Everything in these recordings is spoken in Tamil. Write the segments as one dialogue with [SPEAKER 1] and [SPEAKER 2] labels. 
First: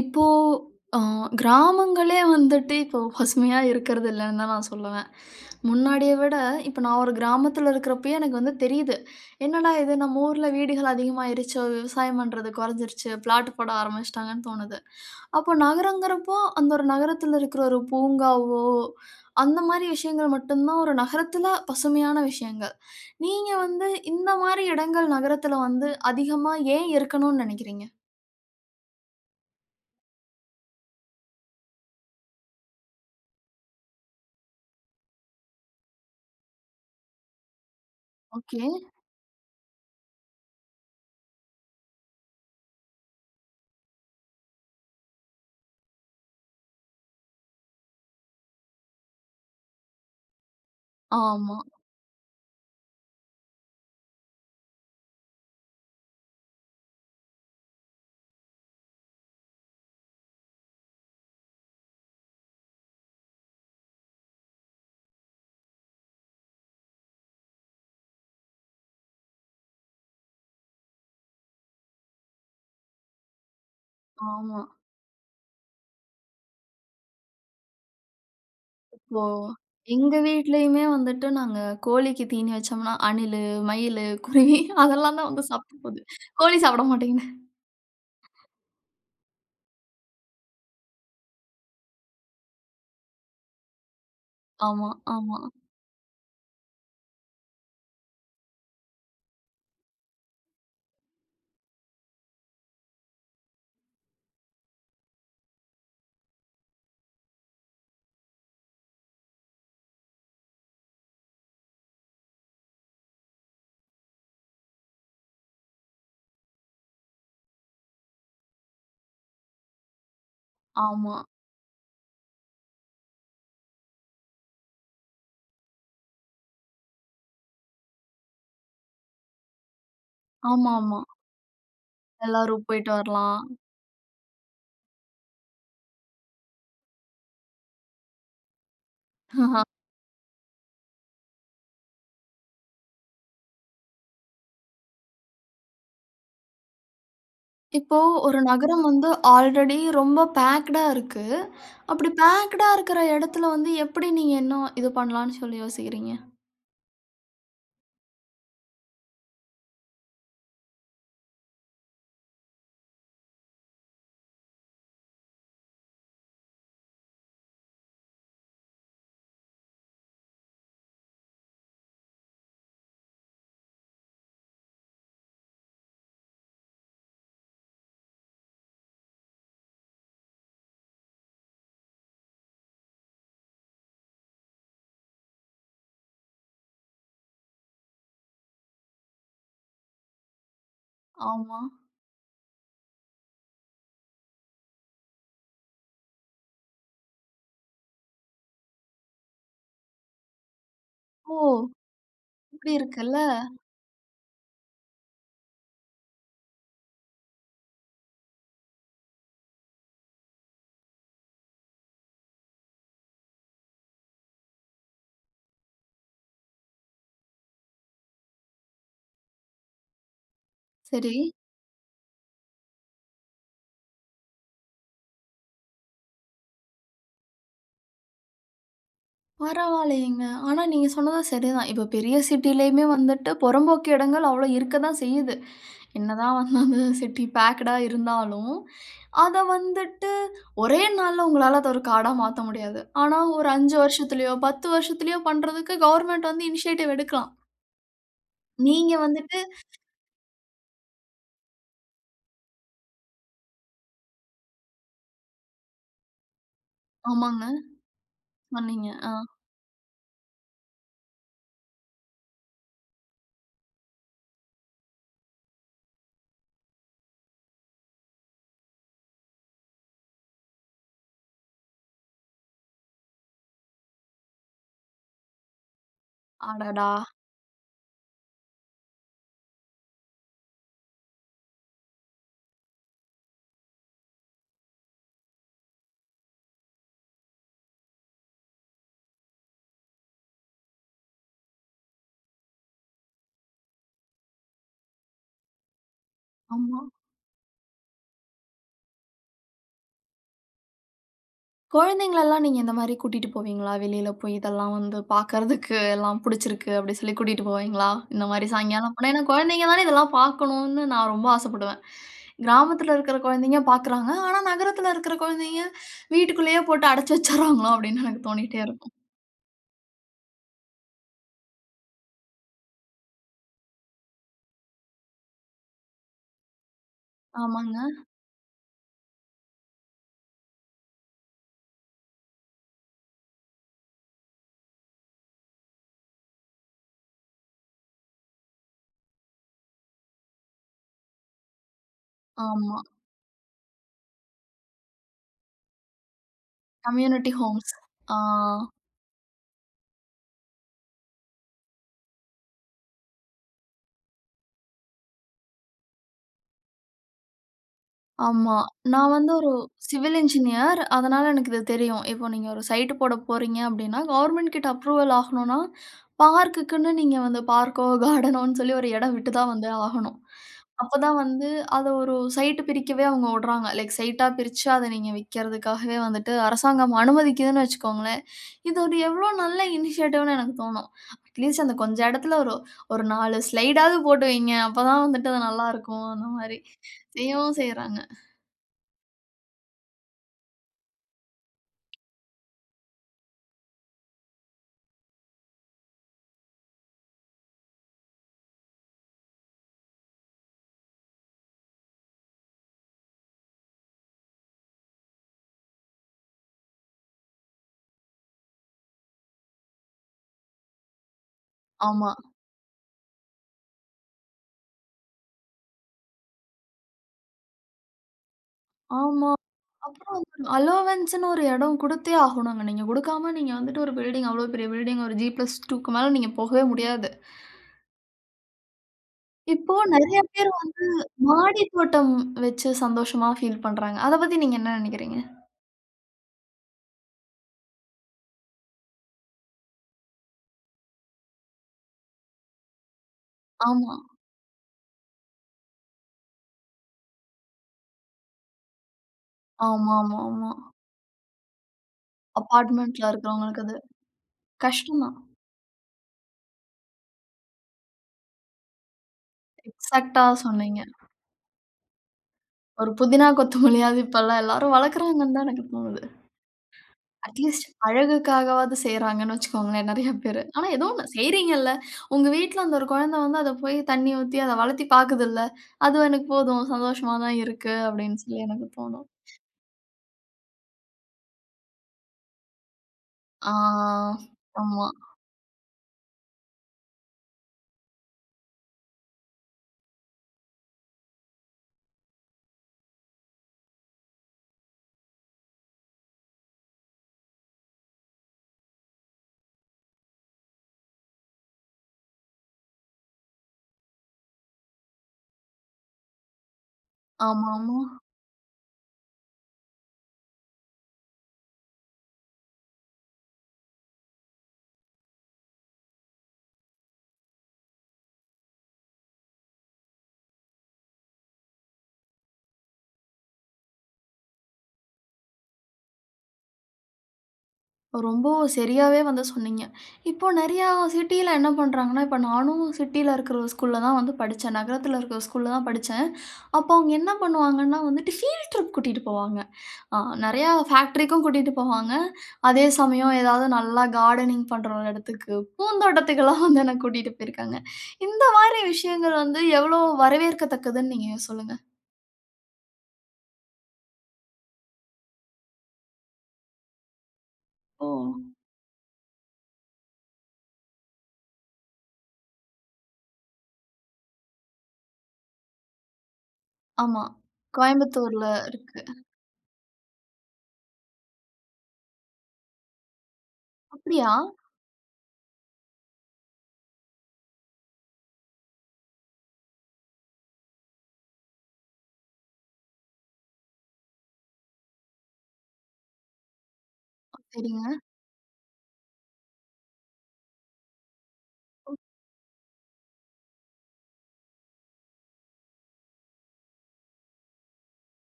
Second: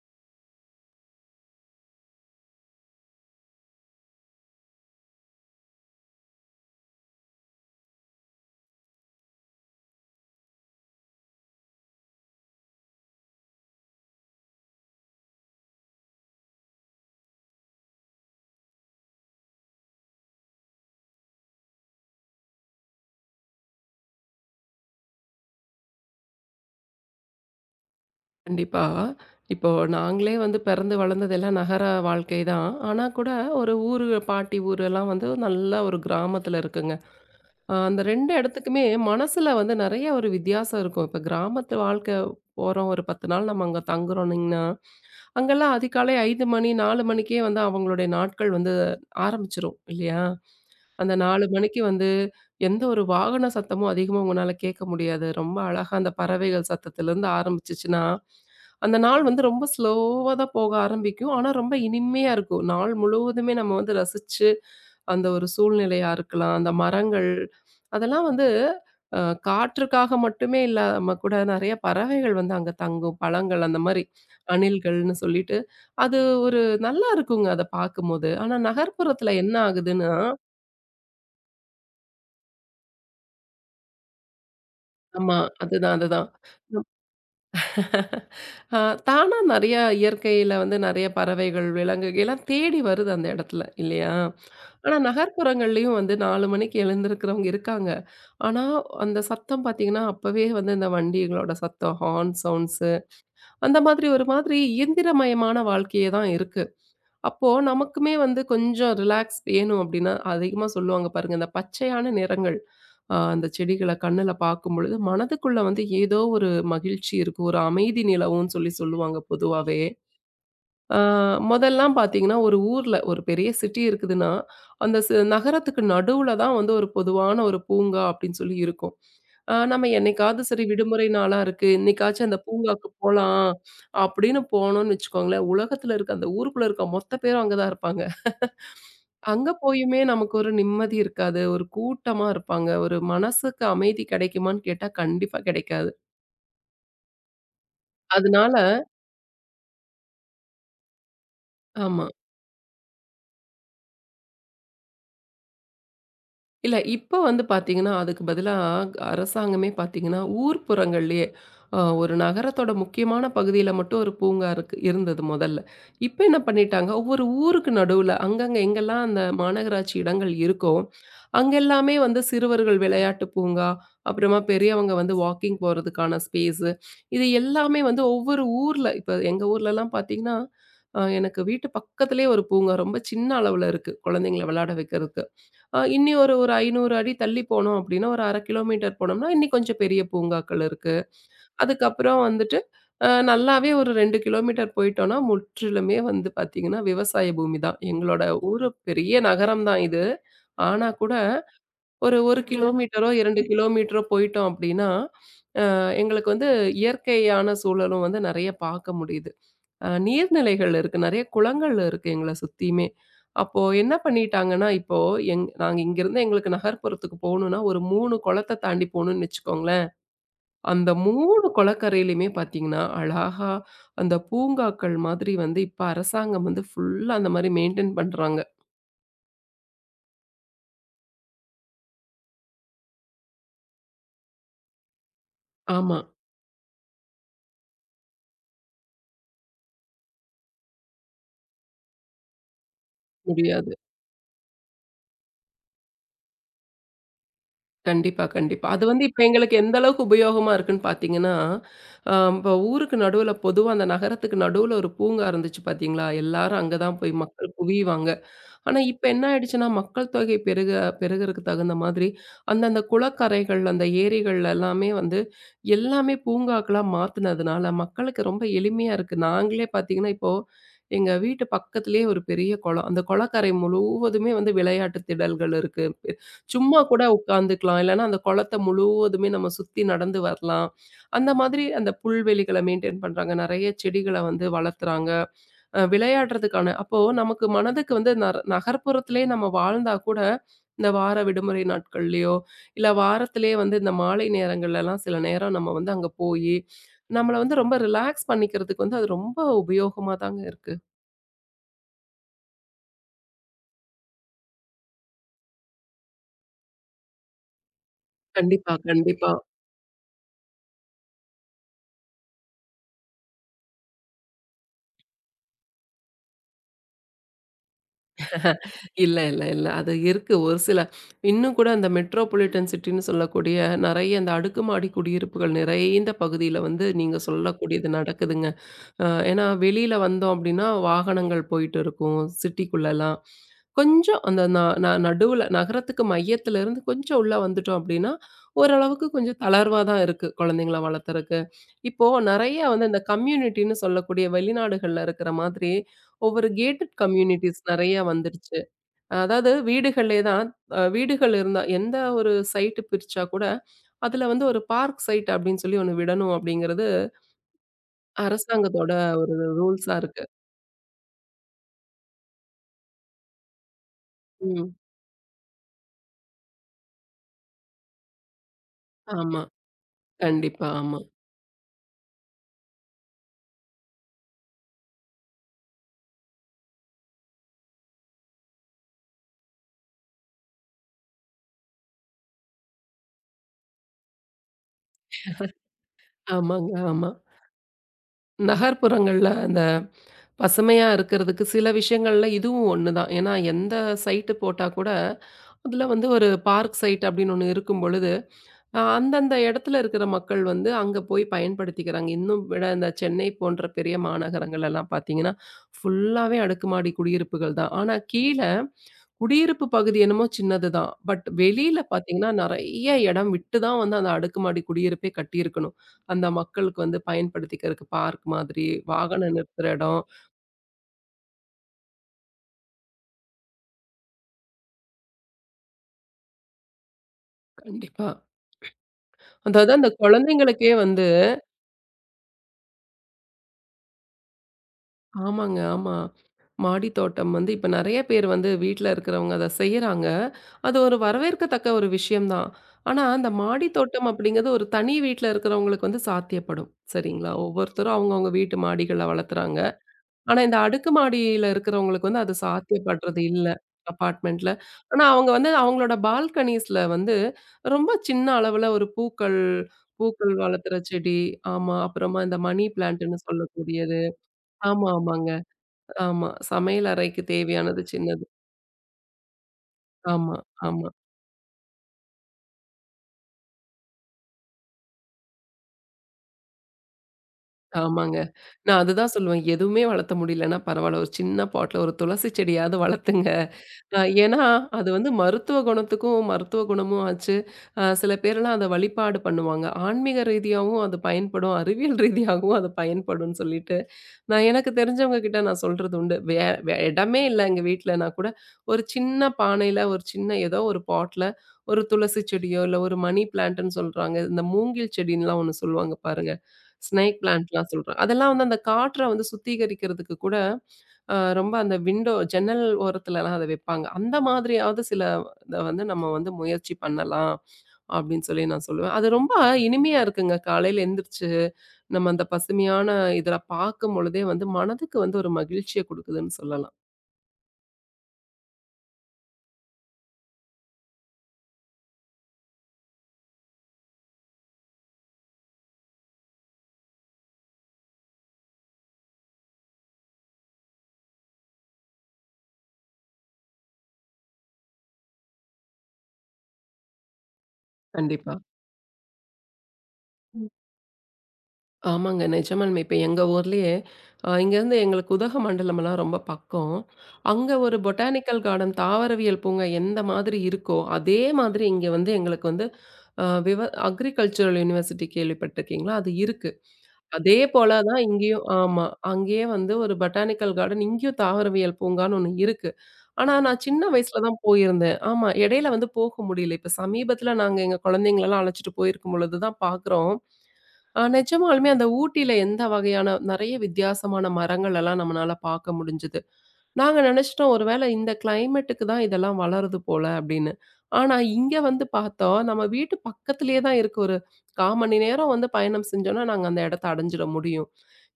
[SPEAKER 1] இப்போ அ கிராமங்களே வந்துட்டு இப்போ பசுமையா இருக்கிறது இல்லன்னு தான் நான் சொல்லுவேன். முன்னாடிய விட இப்ப நான் ஒரு கிராமத்துல இருக்கிறப்பயே எனக்கு வந்து தெரியுது. என்னடா இது நம்ம ஊர்ல வீடுகள் அதிகமாயிருச்சோ, விவசாயம் பண்றது குறைஞ்சிருச்சு, பிளாட் போட ஆரம்பிச்சுட்டாங்கன்னு தோணுது. அப்போ நகரங்கிறப்போ அந்த ஒரு நகரத்துல இருக்கிற ஒரு பூங்காவோ, அந்த மாரி விஷயங்கள் மட்டும் தான் ஒரு நகரத்துல பசுமையான விஷயங்கள். நீங்க வந்து இந்த மாரி இடங்கள் நகரத்துல வந்து அதிகமா ஏன் இருக்கணும்னு நினைக்கிறீங்க?
[SPEAKER 2] கண்டிப்பா. இப்போ நாங்களே வந்து பிறந்து வளர்ந்தது எல்லாம் நகர வாழ்க்கை தான். ஆனா கூட ஒரு ஊரு பாட்டி ஊர் எல்லாம் வந்து நல்ல ஒரு கிராமத்துல இருக்குங்க. அந்த 2
[SPEAKER 1] ஓகே.
[SPEAKER 2] இடத்துக்குமே மனசுல வந்து நெறைய ஒரு வித்தியாசம் இருக்கும். இப்ப கிராமத்து வாழ்க்கை போறோம் ஒரு 10 நாள் நம்ம அங்க தங்குறோம்னீங்கன்னா, அங்கெல்லாம் அதிகாலை 5 மணி 4 மணிக்கே வந்து அவங்களுடைய நாட்கள் வந்து ஆரம்பிச்சுரும் இல்லையா? அந்த 4
[SPEAKER 1] ஆமா,
[SPEAKER 2] மணிக்கு வந்து எந்த ஒரு வாகன சத்தமும் அதிகமா உங்கனால கேட்க முடியாது. ரொம்ப அழகா அந்த பறவைகள் சத்தத்திலருந்து ஆரம்பிச்சுச்சுன்னா, அந்த நாள் வந்து ரொம்ப ஸ்லோவா தான் போக ஆரம்பிக்கும். ஆனா ரொம்ப இனிமையா இருக்கும். நாள் முழுவதுமே நம்ம வந்து ரசிச்சு அந்த ஒரு சூழ்நிலையா இருக்கலாம். அந்த மரங்கள் அதெல்லாம் வந்து அ காற்றுக்காக மட்டுமே இல்லாம கூட நெறைய பறவைகள் வந்து அங்க தங்கும். பழங்கள் அந்த மாரி
[SPEAKER 1] ஆமா.
[SPEAKER 2] அணில்கள்னு சொல்லிட்டு, அது ஒரு நல்லா இருக்குங்க அத பார்க்கும்போது. ஆனா
[SPEAKER 1] இப்போ
[SPEAKER 2] நகர்ப்புறத்துல என்ன ஆகுதுன்னா
[SPEAKER 1] எங்க வீட்லயுமே வந்துட்டு நாங்க கோழிக்கு தீனி வச்சோம்னா, அணிலு, மயிலு, குருவி அதெல்லாம் தான்
[SPEAKER 2] ஆமா.
[SPEAKER 1] வந்து சாப்பிட்டு
[SPEAKER 2] அதுதான்,
[SPEAKER 1] போகுது.
[SPEAKER 2] அதுதான்.
[SPEAKER 1] கோழி சாப்பிட மாட்டேங்குது.
[SPEAKER 2] அ தானா நெறையா இயற்கையில வந்து நெறைய பறவைகள், விலங்குகள் எல்லாம் தேடி வருது அந்த இடத்துல இல்லையா?
[SPEAKER 1] ஆமா,
[SPEAKER 2] ஆனா
[SPEAKER 1] ஆமா,
[SPEAKER 2] நகர்ப்புறங்கள்லயும் வந்து 4 மணிக்கு எழுந்திருக்கிறவங்க இருக்காங்க. ஆனா அந்த சத்தம் பார்த்தீங்கன்னா, அப்பவே வந்து இந்த வண்டிகளோட சத்தம், ஹார்ன் சவுண்ட்ஸு அந்த மாதிரி ஒரு மாதிரி இயந்திரமயமான வாழ்க்கையே தான் இருக்கு. அப்போ நமக்குமே வந்து கொஞ்சம் ரிலாக்ஸ் வேணும் அப்படின்னா, அதிகமா சொல்லுவாங்க பாருங்க, இந்த பச்சையான நிறங்கள். அந்த செடிகள கண்ணுல பார்க்கும்பொழுது, மனதுக்குள்ள வந்து ஏதோ ஒரு மகிழ்ச்சி இருக்கும். ஒரு அமைதி நிலவும்ன்னு சொல்லி சொல்லுவாங்க பொதுவாவே. ஆ
[SPEAKER 1] ஆமா,
[SPEAKER 2] மொதல்லாம் பார்த்தீங்கன்னா, ஒரு ஊர்ல ஒரு பெரிய சிட்டி இருக்குதுன்னா, அந்த நகரத்துக்கு நடுவுல தான் வந்து ஒரு பொதுவான ஒரு பூங்கா அப்டின்னு சொல்லி இருக்கும். நம்ம என்னைக்காவது சரி
[SPEAKER 1] ஆமாமா.
[SPEAKER 2] விடுமுறை நாளா இருக்கு, இன்னைக்காச்சும் அந்த
[SPEAKER 1] எல்லாரும்
[SPEAKER 2] பூங்காக்கு
[SPEAKER 1] போயிட்டு வரலாம்.
[SPEAKER 2] போலாம் அப்படின்னு போனோம்னு வச்சுக்கோங்களேன், உலகத்துல இருக்க அந்த ஊருக்குள்ள இருக்க மொத்த பேரும் அங்க தான் இருப்பாங்க. அங்க போயுமே நமக்கு ஒரு நிம்மதி இருக்காது. ஒரு கூட்டமா இருப்பாங்க. ஒரு மனசுக்கு அமைதி கெடைக்குமான்னு கேட்டா கண்டிப்பா கெடைக்காது.
[SPEAKER 1] இப்போ ஒரு
[SPEAKER 2] அதனால
[SPEAKER 1] நகரம் வந்து ஆல்ரெடி ரொம்ப பேக்டா இருக்கு.
[SPEAKER 2] ஆமா.
[SPEAKER 1] அப்படி பேக்டா இருக்கிற இடத்துல வந்து எப்படி நீங்க இன்னும் இது பண்ணலாம்னு சொல்லி யோசிக்கிறீங்க?
[SPEAKER 2] இல்ல. இப்ப வந்து பார்த்தீங்கன்னா, அதுக்கு பதிலா அரசாங்கமே பார்த்தீங்கன்னா, ஊர்ப்புறங்கள்லயே ஒரு நகரத்தோட முக்கியமான பகுதியில மட்டும் ஒரு பூங்கா இருக்கு இருந்தது முதல்ல. இப்ப என்ன பண்ணிட்டாங்க, ஒவ்வொரு ஊருக்கு நடுவுல அங்கங்க எங்கெல்லாம் அந்த மாநகராட்சி இடங்கள் இருக்கோ, அங்க எல்லாமே வந்து சிறுவர்கள் விளையாட்டு பூங்கா, அப்புறமா பெரியவங்க வந்து வாக்கிங் போறதுக்கான ஸ்பேஸு, இது எல்லாமே வந்து ஒவ்வொரு ஊர்ல இப்ப எங்க ஊர்லலாம் பார்த்தீங்கன்னா, எனக்கு வீட்டு பக்கத்திலேயே ஒரு பூங்கா ரொம்ப சின்ன அளவுல இருக்கு. குழந்தைங்கள விளையாட வைக்கிறதுக்கு. இன்னி ஒரு ஒரு 500 அடி தள்ளி போனோம் அப்படின்னா, ஒரு 1/2 கிலோமீட்டர் போனோம்னா, இன்னி கொஞ்சம் பெரிய பூங்காக்கள் இருக்கு.
[SPEAKER 1] ஆமா.
[SPEAKER 2] அதுக்கப்புறம் வந்துட்டு, நல்லாவே ஒரு 2 கிலோமீட்டர் போயிட்டோம்னா, முற்றிலுமே வந்து பார்த்தீங்கன்னா, விவசாய பூமி தான். எங்களோட ஊரு பெரிய நகரம் தான் இது. ஆனா கூட,
[SPEAKER 1] ஓ!
[SPEAKER 2] ஒரு 1
[SPEAKER 1] இப்படி
[SPEAKER 2] கிலோமீட்டரோ,
[SPEAKER 1] இருக்குல்ல.
[SPEAKER 2] 2 கிலோமீட்டரோ போயிட்டோம் அப்படின்னா, அ எங்களுக்கு வந்து இயற்கையான சூழலும் வந்து நெறைய பார்க்க முடியுது. நீர்நிலைகள் இருக்கு. நெறைய குளங்கள் இருக்கு எங்கள சுத்தியுமே. அப்போ என்ன பண்ணிட்டாங்கன்னா, இப்போ நாங்க இங்கருந்து எங்களுக்கு நகர்ப்புறத்துக்கு போணும்னா, ஒரு 3 குளத்த தாண்டி போணும்னு வச்சுக்கோங்களேன். அந்த
[SPEAKER 1] சரி.
[SPEAKER 2] 3 குளக்கரையிலயுமே பார்த்தீங்கன்னா, அழகா அந்த பூங்காக்கள் மாதிரி வந்து இப்ப அரசாங்கம் வந்து ஃபுல்லா அந்த மாரி மெயின்டெயின் பண்றாங்க.
[SPEAKER 1] பரவாயில்லையேங்க. ஆனா நீங்க சொன்னதும் சரிதான். இப்ப பெரிய சிட்டிலயுமே வந்துட்டு புறம்போக்கு இடங்கள் அவ்ளோ இருக்கதான் செய்யுது.
[SPEAKER 2] ஆமா.
[SPEAKER 1] என்னதான் வந்து அந்த சிட்டி பேக்டா இருந்தாலும், அத வந்துட்டு ஒரே நாள்ல உங்களால அத ஒரு காடா மாத்த முடியாது. ஆனா ஒரு
[SPEAKER 2] முடியாது.
[SPEAKER 1] 5 வருஷத்துலயோ, 10 வருஷத்துலயோ பண்றதுக்கு கவர்ன்மெண்ட் வந்து இனிஷியேட்டிவ் எடுக்கலாம்.
[SPEAKER 2] கண்டிப்பா, கண்டிப்பா. அது
[SPEAKER 1] நீங்க
[SPEAKER 2] வந்து இப்ப
[SPEAKER 1] வந்துட்டு
[SPEAKER 2] எங்களுக்கு எந்த அளவுக்கு உபயோகமா இருக்குன்னு பார்த்தீங்கன்னா, இப்ப ஊருக்கு நடுவுல பொதுவா அந்த நகரத்துக்கு நடுவுல ஒரு பூங்கா இருந்துச்சு பார்த்தீங்களா? எல்லாரும் அங்க தான் போய்
[SPEAKER 1] ஆமாங்க,
[SPEAKER 2] மக்கள் குவிவாங்க. ஆனா
[SPEAKER 1] சொன்னீங்க.
[SPEAKER 2] இப்ப
[SPEAKER 1] ஆ.
[SPEAKER 2] என்ன ஆயிடுச்சுன்னா, மக்கள் தொகை பெருக பெருகறக்கு தகுந்த மாதிரி, அந்தந்த குளக்கரைகள், அந்த ஏரிகள்ல எல்லாமே வந்து, எல்லாமே பூங்காக்களா மாத்துனதுனால, மக்களுக்கு ரொம்ப எளிமையா இருக்கு. நாங்களே பாத்தீங்கன்னா, இப்போ எங்க வீட்டு பக்கத்திலேயே ஒரு பெரிய குளம். அந்த குளக்கரை முழுவதுமே வந்து விளையாட்டு திடல்கள் இருக்கு. சும்மா
[SPEAKER 1] அடடா!
[SPEAKER 2] கூட உட்காந்துக்கலாம். இல்லன்னா அந்த குளத்த முழுவதுமே நம்ம சுத்தி நடந்து வரலாம். அந்த மாதிரி அந்த புல்வெளிகள மெயின்டெயின் பண்றாங்க. நெறைய செடிகள வந்து வளர்த்துறாங்க. விளையாடுறதுக்கான அப்போ நமக்கு மனதுக்கு வந்து நகர்ப்புறத்திலே நம்ம வாழ்ந்தா கூட, இந்த வார விடுமுறை நாட்கள்லயோ, இல்ல வாரத்திலே வந்து இந்த மாலை நேரங்கள்லலாம் சில நேரம் நம்ம வந்து அங்க போயி,
[SPEAKER 1] ஆமா.
[SPEAKER 2] நம்மள வந்து ரொம்ப ரிலாக்ஸ் பண்ணிக்கிறதுக்கு வந்து அது ரொம்ப உபயோகமா தாங்க இருக்கு.
[SPEAKER 1] குழந்தைங்களெல்லாம் நீங்க இந்த மாரி கூட்டிட்டு போவீங்களா? வெளியில போய் இதெல்லாம் வந்து பார்க்கறதுக்கு எல்லாம் புடிச்சிருக்கு அப்படி சொல்லி கூட்டிட்டு போவீங்களா? இந்த மாரி
[SPEAKER 2] கண்டிப்பா,
[SPEAKER 1] சாயங்காலம் போனா ஏன்னா
[SPEAKER 2] கண்டிப்பா.
[SPEAKER 1] குழந்தைங்க தானே இதெல்லாம் பார்க்கணும்னு நான் ரொம்ப ஆசைப்படுவேன். கிராமத்துல இருக்கிற குழந்தைங்க பார்க்குறாங்க. ஆனா நகரத்துல இருக்கிற குழந்தைங்க வீட்டுக்குள்ளேயே போட்டு அடைச்சு வச்சுர்றாங்களோ அப்படின்னு எனக்கு தோணிட்டே இருக்கும்.
[SPEAKER 2] இல்ல, இல்ல, இல்ல. அது இருக்கு ஒரு சில இன்னும் கூட அந்த மெட்ரோபொலிட்டன் சிட்டின்னு சொல்லக்கூடிய நெறைய இந்த அடுக்குமாடி குடியிருப்புகள் நிறைந்த பகுதியில வந்து நீங்க
[SPEAKER 1] ஆமாங்க.
[SPEAKER 2] சொல்லக்கூடியது நடக்குதுங்க. ஏன்னா வெளியில வந்தோம் அப்படின்னா, வாகனங்கள் போயிட்டு இருக்கும். சிட்டிக்குள்ளலாம். கொஞ்சம் அந்த ந ந நடுவுல நகரத்துக்கு மையத்துல இருந்து கொஞ்சம் உள்ள வந்துட்டோம் அப்படின்னா, ஓரளவுக்கு கொஞ்சம் தளர்வா தான் இருக்கு குழந்தைங்கள வளர்த்தறக்கு. இப்போ நெறைய
[SPEAKER 1] ஆமா.
[SPEAKER 2] வந்து இந்த கம்யூனிட்டின்னு சொல்லக்கூடிய வெளிநாடுகள்ல இருக்கிற மாதிரி, ஒவ்வொரு கேட்டட்
[SPEAKER 1] கம்யூனிட்டி
[SPEAKER 2] கம்யூனிட்டீஸ்
[SPEAKER 1] ஹோம்ஸ்.
[SPEAKER 2] நெறைய
[SPEAKER 1] ஆ.
[SPEAKER 2] வந்துருச்சு. அதாவது வீடுகள்லே தான் வீடுகள் இருந்தா எந்த ஒரு சைட் பிரிச்சா கூட, அதுல வந்து ஒரு பார்க் சைட் அப்படின்னு சொல்லி ஒண்ணு விடணும் அப்படிங்கிறது
[SPEAKER 1] ஆமா.
[SPEAKER 2] அரசாங்கத்தோட
[SPEAKER 1] நான் வந்து
[SPEAKER 2] ஒரு
[SPEAKER 1] ஒரு
[SPEAKER 2] ரூல்ஸா
[SPEAKER 1] சிவில்
[SPEAKER 2] இருக்கு.
[SPEAKER 1] இன்ஜினியர். அதனால எனக்கு இது தெரியும். இப்போ நீங்க ஒரு சைட் போட போறீங்க அப்படின்னா, கவர்ன்மெண்ட் கிட்ட
[SPEAKER 2] ம்.
[SPEAKER 1] அப்ரூவல் ஆகணும்னா, பார்க்குக்குன்னு நீங்க வந்து பார்க்கோ, கார்டனோன்னு சொல்லி ஒரு இடம் விட்டு
[SPEAKER 2] ஆமா.
[SPEAKER 1] தான் வந்து ஆகணும்.
[SPEAKER 2] கண்டிப்பா. ஆமா.
[SPEAKER 1] அப்பதான் வந்து அத ஒரு சைட் பிரிக்கவே அவங்க விடுறாங்க. லைக் சைட்டா பிரிச்சு அத நீங்க விக்கிறதுக்காகவே வந்துட்டு அரசாங்கம் அனுமதிக்குதுன்னு வச்சுக்கோங்களேன். இது ஒரு எவ்ளோ நல்ல இனிஷியேட்டிவ்னு எனக்கு தோணும். அட்லீஸ்ட் அந்த கொஞ்ச இடத்துல ஒரு ஒரு 4 ஸ்லைடாவது போட்டு வைங்க. அப்பதான் வந்துட்டு அது நல்லாருக்கும். அந்த மாரி
[SPEAKER 2] ஆமாங்க. ஆமா.
[SPEAKER 1] செய்யவும் செய்றாங்க.
[SPEAKER 2] நகர்ப்புறங்கள்ல அந்த பசுமையா இருக்கிறதுக்கு சில விஷயங்கள்ல இதுவும் ஒண்ணுதான். ஏன்னா எந்த சைட்டு போட்டா கூட, அதுல வந்து ஒரு பார்க் சைட் அப்படின்னு ஒண்ணு இருக்கும் பொழுது, அந்தந்த இடத்துல இருக்கிற மக்கள் வந்து அங்க போய் பயன்படுத்திக்கிறாங்க. இன்னும் விட இந்த சென்னை போன்ற பெரிய மாநகரங்கள் எல்லாம் பார்த்தீங்கன்னா, ஃபுல்லாவே அடுக்குமாடி குடியிருப்புகள் தான். ஆனா கீழ குடியிருப்பு பகுதி என்னமோ சின்னதுதான். பட் வெளியில
[SPEAKER 1] ஆமா,
[SPEAKER 2] பார்த்தீங்கன்னா, நெறைய இடம் விட்டு தான் வந்து அந்த அடுக்குமாடி குடியிருப்பே கட்டியிருக்கணும். அந்த மக்களுக்கு வந்து பயன்படுத்திக்கிறதுக்கு பார்க் மாதிரி,
[SPEAKER 1] ஆமா.
[SPEAKER 2] வாகனம் நிறுத்துற இடம்.
[SPEAKER 1] அப்புறம் அலோவன்ஸ்ன்னு ஒரு இடம் குடுத்தே ஆகணுங்க. நீங்க குடுக்காம நீங்க வந்துட்டு ஒரு பில்டிங் அவ்ளோ பெரிய பில்டிங் ஒரு G+2க்கு மேல நீங்க போகவே முடியாது.
[SPEAKER 2] கண்டிப்பா. அதாவது
[SPEAKER 1] இப்போ
[SPEAKER 2] அந்த
[SPEAKER 1] நெறைய பேர்
[SPEAKER 2] குழந்தைங்களுக்கே வந்து
[SPEAKER 1] மாடி தோட்டம் வச்சு சந்தோஷமா ஃபீல் பண்றாங்க. அத பத்தி நீங்க என்ன நெனைக்கிறீங்க?
[SPEAKER 2] ஆமாங்க, ஆமா. மாடி தோட்டம் வந்து இப்ப நெறைய பேர் வந்து வீட்ல இருக்கிறவங்க அத செய்யறாங்க. அது ஒரு வரவேற்கத்தக்க ஒரு விஷயம் தான். ஆனா, அந்த மாடி
[SPEAKER 1] ஆமா,
[SPEAKER 2] தோட்டம் அப்படிங்கிறது ஒரு தனி வீட்ல இருக்கிறவங்களுக்கு வந்து சாத்தியப்படும். சரிங்களா? ஒவ்வொருத்தரும் அவங்கவங்க வீட்டு மாடிகள்ல வளர்த்துறாங்க. ஆனா,
[SPEAKER 1] ஆமாமாமா.
[SPEAKER 2] இந்த அடுக்குமாடியில இருக்கிறவங்களுக்கு வந்து அது
[SPEAKER 1] அபார்ட்மெண்ட்ல
[SPEAKER 2] சாத்தியப்படுறது இல்ல.
[SPEAKER 1] இருக்கிறவங்களுக்கு அது
[SPEAKER 2] அபார்ட்மெண்ட்ல.
[SPEAKER 1] கஷ்டம்
[SPEAKER 2] ஆனா,
[SPEAKER 1] தான்.
[SPEAKER 2] அவங்க வந்து அவங்களோட பால்கனிஸ்ல வந்து ரொம்ப சின்ன அளவுல ஒரு பூக்கள்
[SPEAKER 1] எக்ஸாக்ட்டா
[SPEAKER 2] பூக்கள் வளர்த்துற
[SPEAKER 1] சொன்னீங்க.
[SPEAKER 2] செடி, ஆமா. அப்புறமா இந்த மணி
[SPEAKER 1] ஒரு
[SPEAKER 2] பிளான்ட்ன்னு
[SPEAKER 1] புதினா,
[SPEAKER 2] சொல்லக்கூடியது.
[SPEAKER 1] கொத்தமல்லியாவது இப்பல்லாம் எல்லாரும்
[SPEAKER 2] ஆமா, ஆமாங்க.
[SPEAKER 1] வளர்க்குறாங்கன்னு தான் எனக்கு தோணுது.
[SPEAKER 2] ஆமா. சமையல் அறைக்கு
[SPEAKER 1] அட்லீஸ்ட்
[SPEAKER 2] தேவையானது சின்னது.
[SPEAKER 1] அழகுக்காகவாவது செய்றாங்கன்னு வச்சுக்கோங்களேன் நெறைய
[SPEAKER 2] ஆமா,
[SPEAKER 1] பேரு. ஆனா ஏதோ
[SPEAKER 2] ஆமா,
[SPEAKER 1] ஒண்ணு செய்றீங்கல்ல. உங்க வீட்ல அந்த ஒரு குழந்தை வந்து அத போய் தண்ணி ஊத்தி அத வளர்த்தி பாக்குதுல்ல. அது எனக்கு போதும் சந்தோஷமா தான் இருக்கு
[SPEAKER 2] ஆமாங்க.
[SPEAKER 1] அப்படின்னு சொல்லி எனக்கு
[SPEAKER 2] நான்
[SPEAKER 1] தோணும்.
[SPEAKER 2] அதுதான் சொல்லுவேன். எதுவுமே வளர்த்த முடியலன்னா பரவால்ல. ஒரு சின்ன பாட்ல ஒரு துளசி செடியாவது வளர்த்துங்க.
[SPEAKER 1] ஆ.
[SPEAKER 2] ஏன்னா, அது
[SPEAKER 1] ஆமா.
[SPEAKER 2] வந்து மருத்துவ குணத்துக்கும் மருத்துவ குணமும் ஆச்சு. சில பேர்லாம் அத வழிபாடு பண்ணுவாங்க. ஆன்மீக ரீதியாவும் அது பயன்படும். அறிவியல் ரீதியாகவும் அது பயன்படும்னு சொல்லிட்டு, நான் எனக்கு தெரிஞ்சவங்க கிட்ட நான் சொல்றது உண்டு. வே வே இடமே இல்ல எங்க வீட்லனா கூட, ஒரு சின்ன பானையில, ஒரு சின்ன ஏதோ ஒரு பாட்ல, ஒரு துளசி செடியோ, இல்ல ஒரு மணி பிளான்ட்ன்னு சொல்றாங்க. இந்த மூங்கில் செடின்லாம் ஒண்ணு சொல்லுவாங்க பாருங்க. ஸ்னேக் பிளான்ட்லாம்
[SPEAKER 1] ஆமாமா.
[SPEAKER 2] சொல்றாங்க. அதெல்லாம் வந்து அந்த காற்ற வந்து சுத்திகரிக்கிறதுக்கு கூட, ரொம்ப அந்த விண்டோ ஜன்னல் ஓரத்துலலாம் அத வைப்பாங்க. அந்த மாதிரியாவது சில இத வந்து நம்ம வந்து முயற்சி பண்ணலாம், அப்படின்னு சொல்லி நான் சொல்லுவேன். அது ரொம்ப இனிமையா இருக்குங்க. காலையில எந்திரிச்சு நம்ம அந்த பசுமையான இதில பார்க்கும்பொழுதே வந்து மனதுக்கு வந்து ஒரு மகிழ்ச்சிய குடுக்குதுன்னு சொல்லலாம்.
[SPEAKER 1] ரொம்ப சரியாவே வந்து சொன்னீங்க. இப்போ நெறையா சிட்டியில என்ன பண்றாங்கன்னா, இப்ப நானும் சிட்டியில இருக்கிற ஒரு ஸ்கூல்ல தான் வந்து படிச்சேன். நகரத்தில இருக்கிற ஸ்கூல்ல தான் படிச்சேன். அப்போ அவங்க என்ன பண்ணுவாங்கன்னா வந்துட்டு ஃபீல்ட் ட்ரிப் கூட்டிட்டு போவாங்க. ஆ நெறையா ஃபேக்டரிக்கும் கூட்டிட்டு போவாங்க. அதே சமயம் ஏதாவது நல்லா கார்டனிங் பண்ற ஒரு இடத்துக்கு, பூந்தோட்டத்துக்கெல்லாம் வந்து என்ன கூட்டிட்டு போயிருக்காங்க. இந்த
[SPEAKER 2] கண்டிப்பா.
[SPEAKER 1] மாரி விஷயங்கள் வந்து எவ்வளோ வரவேற்கத்தக்கதுன்னு நீங்க சொல்லுங்க?
[SPEAKER 2] ஆமாங்க. நிஜமாலுமே. இப்ப எங்க ஊர்லயே இங்கேருந்து எங்களுக்கு உதகமண்டலம்லாம் ரொம்ப பக்கம். அங்க ஒரு
[SPEAKER 1] ஓ!
[SPEAKER 2] பொட்டானிக்கல் கார்டன் தாவரவியல் பூங்கா எந்த மாதிரி இருக்கோ, அதே மாதிரி இங்க வந்து எங்களுக்கு வந்து அ விவ அக்ரிகல்ச்சுரல் யூனிவர்சிட்டி கேள்விப்பட்டிருக்கீங்களா? அது இருக்கு.
[SPEAKER 1] ஆமா.
[SPEAKER 2] அதே போல தான்
[SPEAKER 1] கோயம்புத்தூர்ல
[SPEAKER 2] இங்கேயும்
[SPEAKER 1] இருக்கு.
[SPEAKER 2] ஆமா. அங்கேயே வந்து ஒரு பொட்டானிக்கல் கார்டன் இங்கேயும் தாவரவியல் பூங்கான்னு ஒண்ணு இருக்கு. ஆனா, நான் சின்ன
[SPEAKER 1] அப்படியா?
[SPEAKER 2] வயசுல தான் போயிருந்தேன். ஆமா. இடையில வந்து போக முடியல. இப்ப சமீபத்தில நாங்க எங்க குழந்தைங்களலாம் அழைச்சுட்டு போயிருக்கும் பொழுது தான் பார்க்குறோம். நிஜமாலுமே அந்த ஊட்டியில எந்த வகையான நெறைய வித்தியாசமான மரங்களெல்லாம் நம்மனால பார்க்க முடிஞ்சது. நாங்க நெனச்சுட்டோம், ஒரு
[SPEAKER 1] சரிங்க.
[SPEAKER 2] வேளை இந்த கிளைமேட்டுக்கு தான் இதெல்லாம் வளருது போல அப்படின்னு. ஆனா இங்க வந்து பார்த்தோம், நம்ம வீட்டு பக்கத்திலேயே தான் இருக்கு. ஒரு 1/4 மணி நேரம் வந்து பயணம் செஞ்சோம்னா, நாங்க அந்த இடத்த அடைஞ்சிட முடியும்.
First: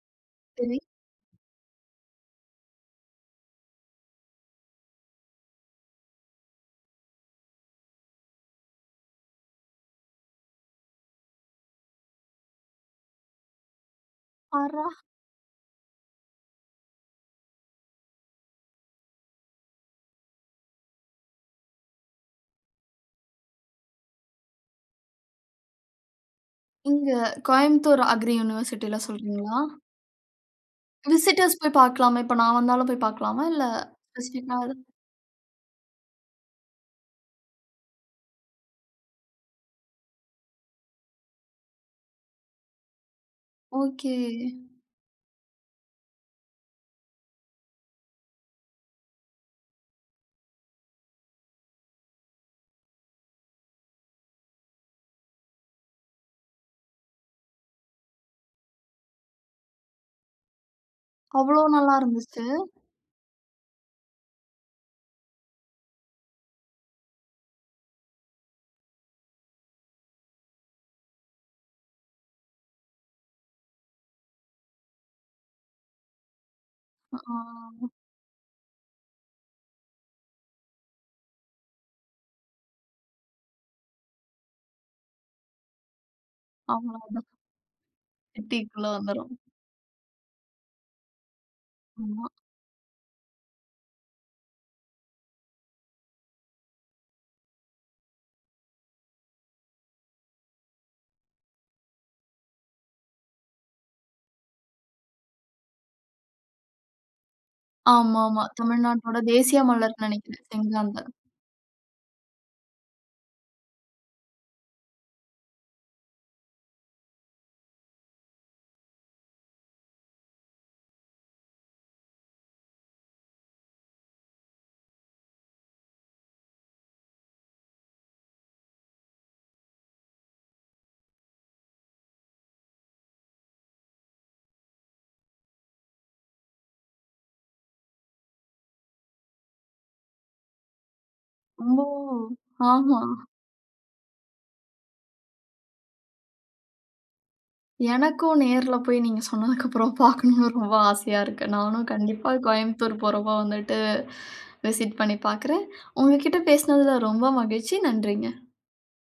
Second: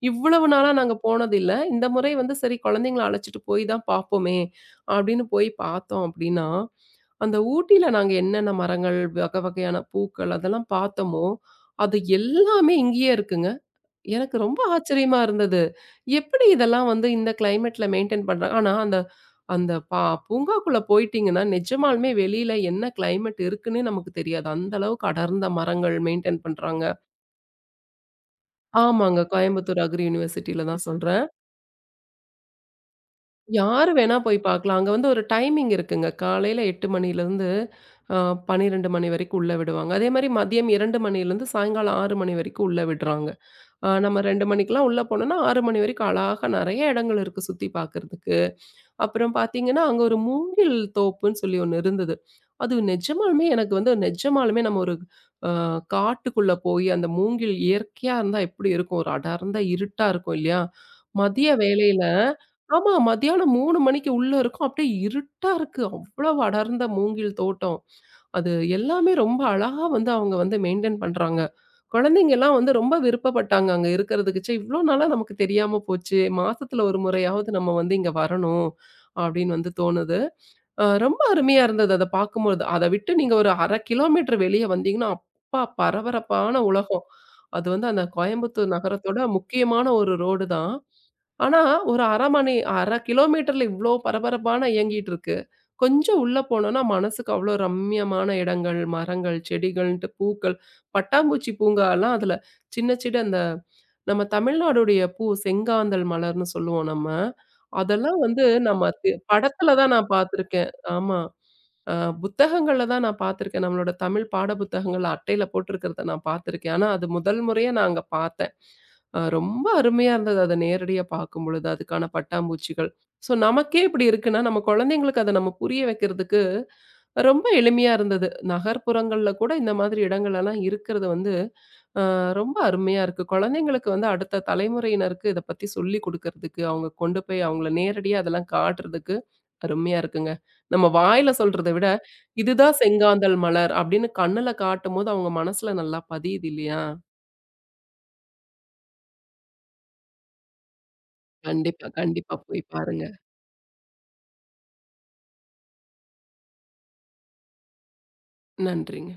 [SPEAKER 2] இவ்வளவு நாளா
[SPEAKER 1] சரி.
[SPEAKER 2] நாங்க போனதில்ல. இந்த முறை வந்து சரி குழந்தைங்கள அழைச்சிட்டு போய் தான் பார்ப்போமே அப்படின்னு போய் பார்த்தோம் அப்படின்னா, அந்த ஊட்டியில நாங்க என்னென்ன மரங்கள், வகை வகையான பூக்கள் அதெல்லாம் பார்த்தோமோ, அது எல்லாமே இங்கேயே இருக்குங்க. எனக்கு ரொம்ப
[SPEAKER 1] பார்றா!
[SPEAKER 2] ஆச்சரியமா இருந்தது. எப்படி இதெல்லாம் வந்து இந்த கிளைமேட்ல மெயின்டெயின் பண்றாங்க? ஆனா அந்த அந்த பா பூங்காக்குள்ள போயிட்டீங்கன்னா, நிஜமாலுமே வெளியில என்ன கிளைமேட் இருக்குன்னே நமக்கு தெரியாது. அந்த அளவுக்கு அடர்ந்த மரங்கள் மெயின்டெயின் பண்றாங்க.
[SPEAKER 1] இங்க கோயம்புத்தூர் அக்ரி யூனிவர்சிட்டில
[SPEAKER 2] ஆமாங்க.
[SPEAKER 1] சொல்றீங்களா?
[SPEAKER 2] கோயம்புத்தூர் அக்ரி யூனிவர்சிட்டில தான் சொல்றேன்.
[SPEAKER 1] விசிட்டர்ஸ் போய் பார்க்கலாமா? இப்ப நான் வந்தாலும் போய் பார்க்கலாமா? இல்ல
[SPEAKER 2] யாரு வேணா போய்
[SPEAKER 1] ஸ்பெசிஃபிக்கா அது
[SPEAKER 2] பார்க்கலாம். அங்க வந்து ஒரு டைமிங் இருக்குங்க. காலையில 8 மணியிலருந்து அ 12 மணி வரைக்கும் உள்ள விடுவாங்க. அதே மாரி மதியம் 2 மணியிலருந்து சாயங்காலம் 6 மணி வரைக்கும் உள்ள விடுறாங்க.
[SPEAKER 1] ஓகே.
[SPEAKER 2] நம்ம 2 மணிக்கெல்லாம் உள்ள போனோம்னா 6 மணி வரைக்கும் அழகா நெறைய இடங்கள் இருக்கு சுத்தி பார்க்கறதுக்கு. அப்புறம் பார்த்தீங்கன்னா, அங்க ஒரு மூங்கில் தோப்புன்னு சொல்லி ஒண்ணு இருந்தது. அது நிஜமாலுமே எனக்கு வந்து நிஜமாலுமே நம்ம ஒரு அ காட்டுக்குள்ள போய் அந்த மூங்கில் இயற்கையா இருந்தா எப்படி இருக்கும்? ஒரு அடர்ந்த இருட்டா இருக்கும் இல்லையா? மதிய
[SPEAKER 1] அவ்வளோ நல்லா
[SPEAKER 2] வேளையில
[SPEAKER 1] இருந்துச்சு.
[SPEAKER 2] ஆமா மதியானம் 3 மணிக்கு உள்ள இருக்கோம். அப்படியே இருட்டா இருக்கு. அவ்வளவு அடர்ந்த மூங்கில் தோட்டம். அது எல்லாமே ரொம்ப அழகா வந்து அவங்க வந்து மெயின்டெயின் பண்றாங்க. குழந்தைங்கலாம் வந்து ரொம்ப விருப்பப்பட்டாங்க அங்க இருக்கிறதுக்கு. ச்சே! இவ்ளோ நாளா நமக்கு தெரியாம போச்சே! மாசத்துல ஒரு
[SPEAKER 1] ஆ
[SPEAKER 2] முறையாவது நம்ம வந்து இங்க வரணும். அப்படின்னு வந்து தோணுது. ரொம்ப அருமையா இருந்தது அத பார்க்கும்போது. அத விட்டு நீங்க ஒரு 1/2 கிலோமீட்டர் வெளிய வந்தீங்கன்னா, அப்பா பரபரப்பான உலகம்.
[SPEAKER 1] அவ்வளோதான்.
[SPEAKER 2] அது வந்து அந்த கோயம்புத்தூர்
[SPEAKER 1] சிட்டிக்குள்ள
[SPEAKER 2] நகரத்தோட
[SPEAKER 1] வந்துரும்.
[SPEAKER 2] முக்கியமான ஒரு ரோடு தான். ஆனா, ஒரு
[SPEAKER 1] ஆமா.
[SPEAKER 2] 1/2 கிலோமீட்டர்ல இவ்ளோ பரபரப்பான இயங்கிட்டு இருக்கு. கொஞ்சம் உள்ள போனோம்னா, மனசுக்கு அவ்ளோ ரம்மியமான இடங்கள், மரங்கள், செடிகள்ன்ட்டு பூக்கள், பட்டாம்பூச்சி பூங்காலாம் அதுல சின்ன சின்ன அந்த நம்ம தமிழ்நாடுடைய பூ செங்காந்தள் மலர்ன்னு சொல்லுவோம் நம்ம. அதெல்லாம்
[SPEAKER 1] ஆமாமா.
[SPEAKER 2] வந்து நம்ம தி
[SPEAKER 1] தமிழ்நாட்டோட தேசிய
[SPEAKER 2] படத்துல தான்
[SPEAKER 1] மலர்ன்னு
[SPEAKER 2] நான்
[SPEAKER 1] நெனைக்கிறேன்.
[SPEAKER 2] பார்த்துருக்கேன்.
[SPEAKER 1] செங்காந்தா.
[SPEAKER 2] ஆமா. அ புத்தகங்கள்ல தான் நான் பார்த்துருக்கேன். நம்மளோட தமிழ் பாட புத்தகங்கள்ல அட்டையில போட்டிருக்கிறத நான் பார்த்துருக்கேன். ஆனா அது முதல் முறையா நான் அங்க பார்த்தேன். ரொம்ப அருமையா இருந்தது அத நேரடியா பார்க்கும்பொழுது. அதுக்கான பட்டாம்பூச்சிகள். ஸோ நமக்கே இப்படி இருக்குன்னா, நம்ம குழந்தைங்களுக்கு அத நம்ம புரிய வைக்கிறதுக்கு ரொம்ப எளிமையா இருந்தது. நகர்ப்புறங்கள்ல கூட இந்த மாதிரி இடங்கள்லாம் இருக்கிறது வந்து அ ரொம்ப அருமையா இருக்கு. குழந்தைங்களுக்கு வந்து அடுத்த தலைமுறையினருக்கு இத பத்தி சொல்லிக் குடுக்கறதுக்கு, அவங்க கொண்டு போய் அவங்கள நேரடியா அதெல்லாம் காட்டுறதுக்கு அருமையா இருக்குங்க. நம்ம வாயில சொல்றத
[SPEAKER 1] ஓ!
[SPEAKER 2] விட, "இதுதான்
[SPEAKER 1] ஆமா.
[SPEAKER 2] செங்காந்தள் மலர்" அப்படின்னு கண்ணுல காட்டும்போது அவங்க மனசுல நல்லா பதியுது இல்லையா?
[SPEAKER 1] எனக்கும் நேர்ல போய் நீங்க சொன்னதுக்கப்புறம் பார்க்கணும்னு ரொம்ப ஆசையா இருக்கு. நானும்
[SPEAKER 2] கண்டிப்பா,
[SPEAKER 1] கண்டிப்பா
[SPEAKER 2] கண்டிப்பா போய்
[SPEAKER 1] கோயம்புத்தூர்
[SPEAKER 2] பாருங்க.
[SPEAKER 1] போறப்போ வந்துட்டு விசிட் பண்ணி பார்க்குறேன். உங்க கிட்ட பேசினதுல ரொம்ப மகிழ்ச்சி. நன்றிங்க.
[SPEAKER 2] நன்றிங்க.